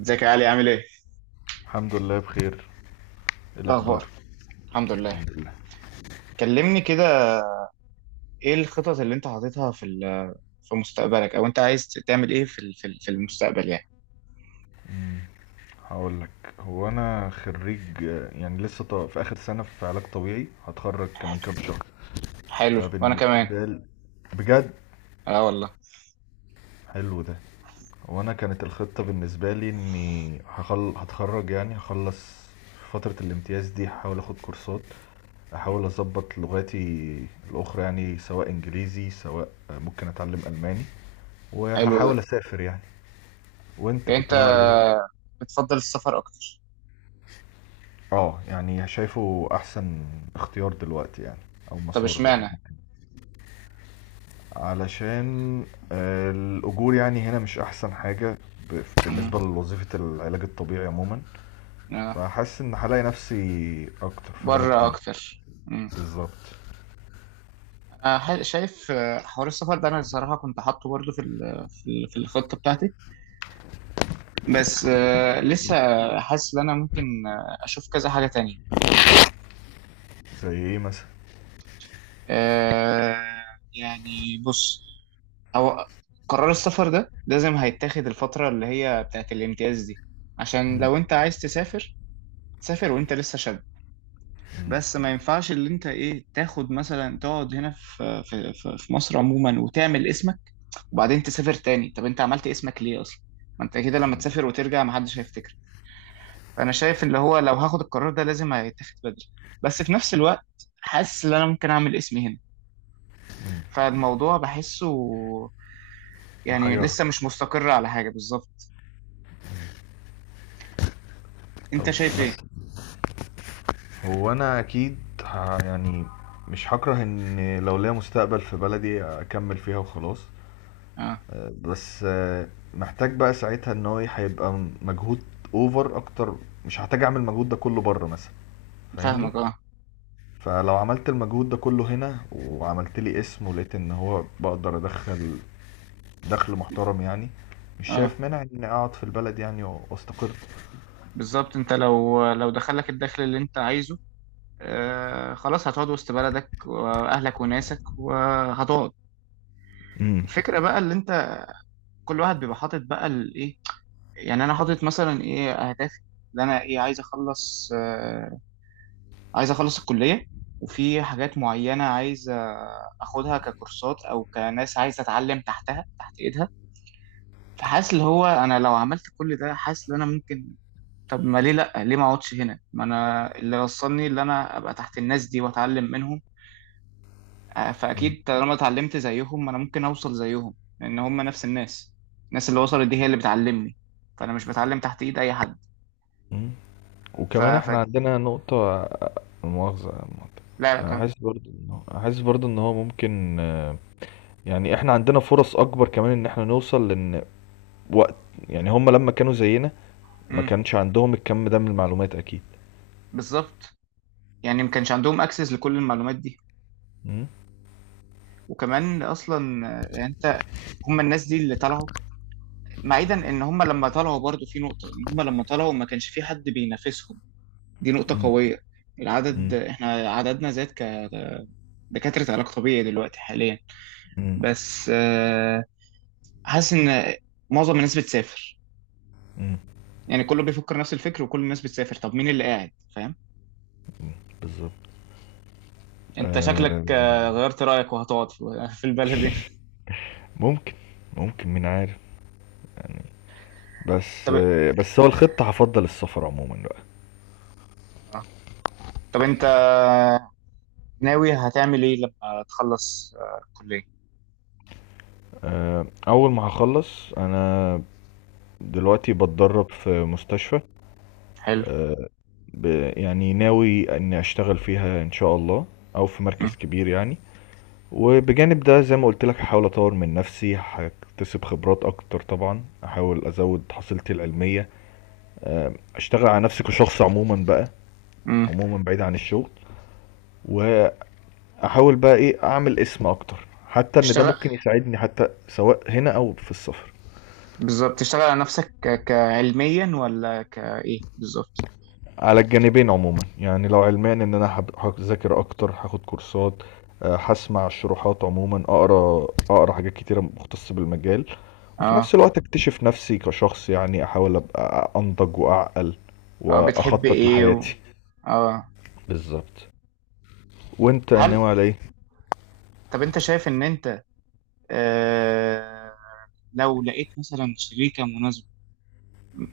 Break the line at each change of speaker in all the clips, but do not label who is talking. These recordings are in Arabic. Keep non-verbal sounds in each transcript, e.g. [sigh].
ازيك يا علي؟ عامل ايه؟
الحمد لله بخير. ايه
ايه اخبار؟
الاخبار؟
الحمد لله.
الحمد لله.
كلمني كده. ايه الخطط اللي انت حاططها في مستقبلك، او انت عايز تعمل ايه في المستقبل يعني؟
هقول لك، هو انا خريج، يعني لسه في اخر سنه في علاج طبيعي، هتخرج كمان كام شهر.
حلو، وانا كمان.
فبالنسبه لي، بجد
اه والله.
حلو ده. هو انا كانت الخطه بالنسبه لي اني هتخرج يعني هخلص فتره الامتياز دي، هحاول اخد كورسات، احاول
مم.
اظبط لغاتي الاخرى، يعني سواء انجليزي سواء ممكن اتعلم الماني،
حلو ده.
وهحاول اسافر يعني. وانت
يعني
كنت
انت
ناوي على ايه؟
بتفضل السفر اكتر؟
اه يعني شايفه احسن اختيار دلوقتي يعني، او
طب
مسار الواحد
اشمعنى؟
ممكن، علشان الاجور يعني هنا مش احسن حاجة،
مم.
بالنسبة لوظيفة العلاج الطبيعي عموما.
اه،
فحاسس ان هلاقي نفسي اكتر في بلد
بره
تانية.
اكتر.
بالظبط.
انا شايف، حوار السفر ده انا الصراحه كنت حاطه برضه في الخطه بتاعتي. بس، لسه حاسس ان انا ممكن، اشوف كذا حاجه تانية.
زي ايه مثلا؟
آه يعني بص، هو قرار السفر ده لازم هيتاخد الفترة اللي هي بتاعت الامتياز دي، عشان
مم.
لو انت عايز تسافر، سافر وانت لسه شاب.
مم.
بس ما ينفعش اللي انت ايه تاخد مثلا، تقعد هنا في مصر عموما وتعمل اسمك وبعدين تسافر تاني. طب انت عملت اسمك ليه اصلا؟ ما انت كده لما تسافر وترجع محدش هيفتكر. فانا شايف اللي هو لو هاخد القرار ده لازم هيتاخد بدري. بس في نفس الوقت، حاسس ان انا ممكن اعمل اسمي هنا. فالموضوع بحسه يعني
محيرك.
لسه مش مستقر على حاجة بالظبط.
طب
انت شايف ايه؟
مثلا، هو انا اكيد يعني مش هكره ان لو ليا مستقبل في بلدي اكمل فيها وخلاص.
اه.
بس محتاج بقى ساعتها ان هو هيبقى مجهود اوفر اكتر، مش هحتاج اعمل المجهود ده كله بره مثلا، فاهمني؟
فاهمك، اه.
فلو عملت المجهود ده كله هنا وعملت لي اسم ولقيت ان هو بقدر ادخل دخل محترم يعني، مش
اه
شايف مانع اني اقعد في البلد يعني واستقر.
بالظبط، انت لو دخلك الدخل اللي انت عايزه، آه خلاص هتقعد وسط بلدك واهلك وناسك وهتقعد.
امم.
الفكرة بقى اللي انت، كل واحد بيبقى حاطط بقى الايه، يعني انا حاطط مثلا ايه اهدافي، اللي انا ايه عايز اخلص، آه عايز اخلص الكلية، وفي حاجات معينة عايز اخدها ككورسات او كناس عايز اتعلم تحتها تحت ايدها. فحاسس اللي هو انا لو عملت كل ده حاسس ان انا ممكن، طب ما ليه لا، ليه ما اقعدش هنا؟ ما انا اللي وصلني اللي انا ابقى تحت الناس دي واتعلم منهم. فاكيد طالما اتعلمت زيهم انا ممكن اوصل زيهم، لان هم نفس الناس. الناس اللي وصلت دي هي اللي بتعلمني، فانا مش بتعلم تحت ايد اي حد.
امم.
ف...
وكمان
ف...
احنا عندنا نقطة مؤاخذة يا مهندس.
لا لا، كان
احس برضو انه، احس برضو ان هو ممكن يعني احنا عندنا فرص اكبر كمان ان احنا نوصل وقت، يعني هم لما كانوا زينا ما
امم
كانش عندهم الكم ده من المعلومات اكيد.
بالظبط. يعني ما كانش عندهم اكسس لكل المعلومات دي.
مم.
وكمان اصلا، يعني انت، هم الناس دي اللي طلعوا، بعيدا ان هم لما طلعوا برضو في نقطة ان هم لما طلعوا ما كانش في حد بينافسهم. دي نقطة
مم.
قوية. العدد
مم.
احنا عددنا زاد كدكاترة علاج طبيعي دلوقتي حاليا.
مم.
بس، حاسس ان معظم الناس بتسافر،
مم.
يعني كله بيفكر نفس الفكر وكل الناس بتسافر، طب مين اللي قاعد فاهم؟
مم. بالظبط.
انت شكلك،
آه،
غيرت رأيك وهتقعد في [laughs] في البلد هنا؟
ممكن، ممكن مين عارف. بس
طب
آه بس هو الخطة هفضل السفر عموما بقى.
آه. طب انت ناوي هتعمل ايه لما تخلص، الكلية؟
آه اول ما هخلص انا دلوقتي بتدرب في مستشفى.
حلو.
آه، ب يعني ناوي اني اشتغل فيها ان شاء الله، او في
مم.
مركز كبير يعني. وبجانب ده زي ما قلت لك هحاول اطور من نفسي، هكتسب خبرات اكتر، طبعا احاول ازود حصيلتي العلميه، اشتغل على نفسي كشخص عموما بقى،
مم.
عموما بعيد عن الشغل. واحاول بقى ايه اعمل اسم اكتر حتى ان ده
تشتغل،
ممكن يساعدني حتى سواء هنا او في السفر.
بالظبط تشتغل على نفسك كعلميا ولا كايه بالظبط؟
على الجانبين عموما يعني، لو علمان ان انا هذاكر اكتر، هاخد كورسات، هسمع الشروحات عموما، اقرا حاجات كتيره مختصه بالمجال. وفي
اه.
نفس الوقت اكتشف نفسي كشخص يعني، احاول ابقى انضج واعقل
اه بتحب
واخطط
ايه
لحياتي.
اه.
بالظبط. وانت
هل
ناوي على ايه؟
طب انت شايف ان انت، آه لو لقيت مثلا شريكة مناسبة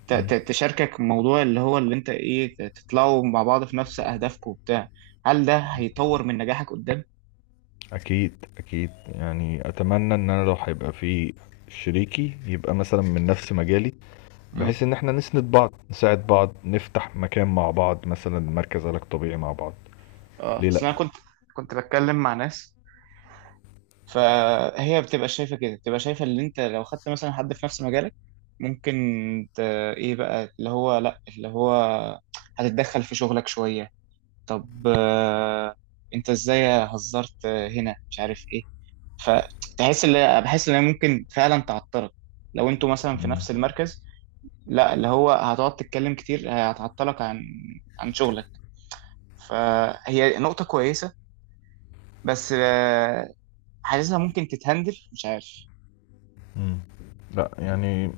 مم.
تشاركك موضوع اللي هو اللي انت ايه، تطلعوا مع بعض في نفس اهدافكم وبتاع، هل ده هيطور من نجاحك قدام؟
اكيد اكيد، يعني اتمنى ان انا لو هيبقى في شريكي يبقى مثلا من نفس مجالي،
امم.
بحيث ان احنا نسند بعض، نساعد بعض، نفتح مكان مع بعض مثلا، مركز علاج طبيعي مع بعض.
اه
ليه لا.
اصل انا كنت بتكلم مع ناس، فهي بتبقى شايفة كده، بتبقى شايفة اللي انت لو خدت مثلا حد في نفس مجالك ممكن ت... ايه بقى اللي هو، لا اللي هو هتتدخل في شغلك شوية. طب، انت ازاي هزرت، هنا مش عارف ايه، فتحس اللي بحس ان هي ممكن فعلا تعطلك لو انتوا مثلا في
مم.
نفس المركز. لا اللي هو هتقعد تتكلم كتير، هتعطلك عن عن شغلك. فهي نقطة كويسة، بس، حاسسها ممكن تتهندل مش عارف.
مم. لا يعني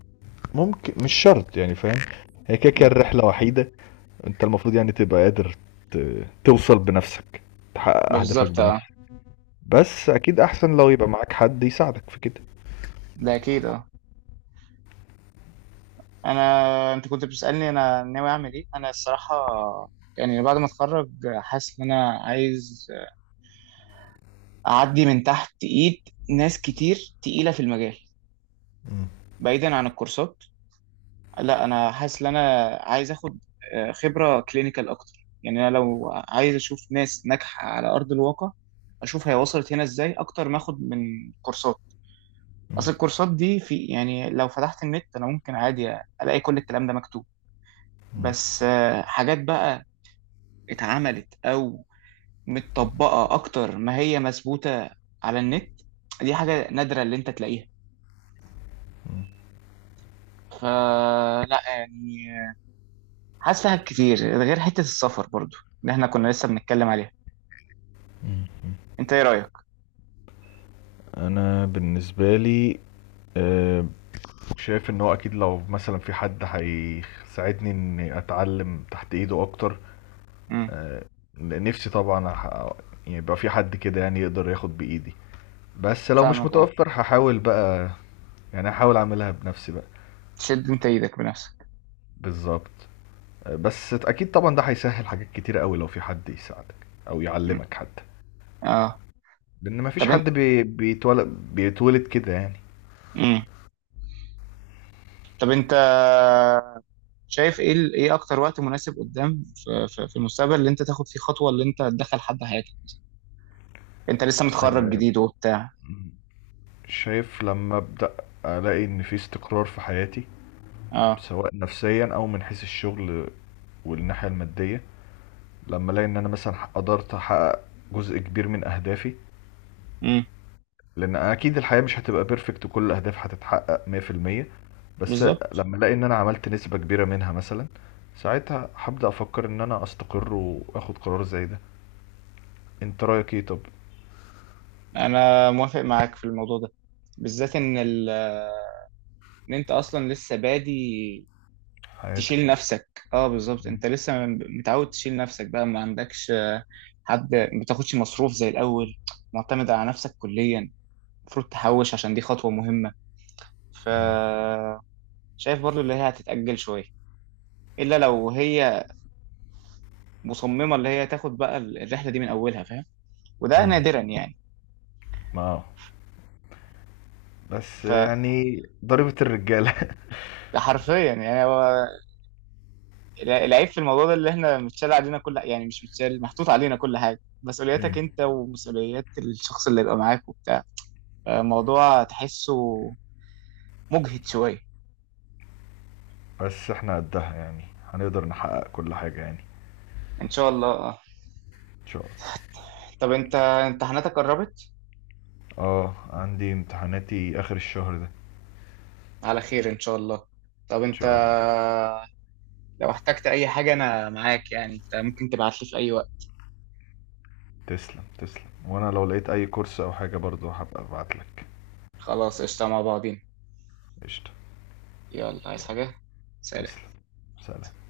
ممكن، مش شرط يعني، فاهم؟ هي كده كده
مم.
الرحله وحيده، انت المفروض يعني تبقى قادر توصل بنفسك، تحقق
ما
اهدافك
بالظبط، اه.
بنفسك. بس اكيد احسن لو يبقى معاك حد يساعدك في كده.
ده اكيد، اه. انا انت كنت بتسألني انا ناوي اعمل ايه، انا الصراحة يعني بعد ما اتخرج، حاسس ان انا عايز اعدي من تحت ايد ناس كتير تقيله في المجال.
مم.
بعيدا عن الكورسات، لا انا حاسس ان انا عايز اخد، خبره كلينيكال اكتر. يعني انا لو عايز اشوف ناس ناجحه على ارض الواقع، اشوف هي وصلت هنا ازاي اكتر ما اخد من كورسات.
مم.
اصل الكورسات دي في، يعني لو فتحت النت انا ممكن عادي الاقي كل الكلام ده مكتوب.
مم.
بس، حاجات بقى اتعملت او متطبقه اكتر ما هي مثبوته على النت، دي حاجه نادره اللي انت تلاقيها. فلا يعني، حاسس فيها كتير، غير حتة السفر برضو اللي احنا كنا لسه بنتكلم عليها.
مم.
انت ايه رأيك؟
انا بالنسبه لي آه، شايف ان هو اكيد لو مثلا في حد هيساعدني اني اتعلم تحت ايده اكتر،
امم.
آه، نفسي طبعا يعني يبقى في حد كده يعني يقدر ياخد بإيدي. بس لو مش
فاهمك، اه.
متوفر هحاول بقى، يعني هحاول اعملها بنفسي بقى.
تشد انت ايدك بنفسك.
بالظبط. بس اكيد طبعا ده هيسهل حاجات كتير قوي لو في حد يساعدك او
مم.
يعلمك حتى،
اه.
لان مفيش
طب انت،
حد بيتولد، بيتولد كده يعني.
امم، طب انت شايف ايه ايه اكتر وقت مناسب قدام في المستقبل اللي انت تاخد فيه خطوة اللي انت تدخل حد حياتك؟ انت لسه متخرج
آه،
جديد وبتاع.
شايف لما ابدا الاقي ان في استقرار في حياتي،
اه.
سواء نفسيا او من حيث الشغل والناحية المادية، لما الاقي ان انا مثلا قدرت احقق جزء كبير من اهدافي،
امم.
لان اكيد الحياة مش هتبقى بيرفكت وكل الاهداف هتتحقق 100%. بس
بالظبط.
لما الاقي ان انا عملت نسبة كبيرة منها مثلا، ساعتها هبدأ افكر ان انا استقر واخد قرار زي ده. انت رأيك ايه طب؟
انا موافق معاك في الموضوع ده، بالذات ان ان انت اصلا لسه بادي
حياتك.
تشيل نفسك، اه بالظبط.
مم.
انت لسه متعود تشيل نفسك بقى، ما عندكش، حد، ما بتاخدش مصروف زي الاول، معتمد على نفسك كليا، المفروض تحوش عشان دي خطوة مهمة. ف
مم.
شايف برضو اللي هي هتتأجل شوية، الا لو هي مصممة اللي هي تاخد بقى الرحلة دي من اولها، فاهم؟ وده
مم.
نادرا يعني.
ما بس
فحرفيا
يعني ضريبة الرجالة.
يعني هو العيب في الموضوع ده اللي احنا متشال علينا كل، يعني مش متشال، محطوط علينا كل حاجة،
[laughs]
مسؤولياتك
مم.
انت ومسؤوليات الشخص اللي يبقى معاك وبتاع. موضوع تحسه مجهد شوية.
بس احنا قدها يعني، هنقدر نحقق كل حاجة يعني.
إن شاء الله آه.
ان شاء الله.
طب أنت امتحاناتك قربت؟
اه، عندي امتحاناتي اخر الشهر ده.
على خير إن شاء الله. طب
ان
أنت
شاء الله.
لو احتجت أي حاجة أنا معاك، يعني أنت ممكن تبعتلي في أي وقت.
تسلم، وانا لو لقيت اي كورس او حاجة برضو هبقى ابعتلك.
خلاص، قشطة مع بعضين.
قشطة.
يلا، عايز
يلا.
حاجة؟
تسلم.
سلام.
سلام.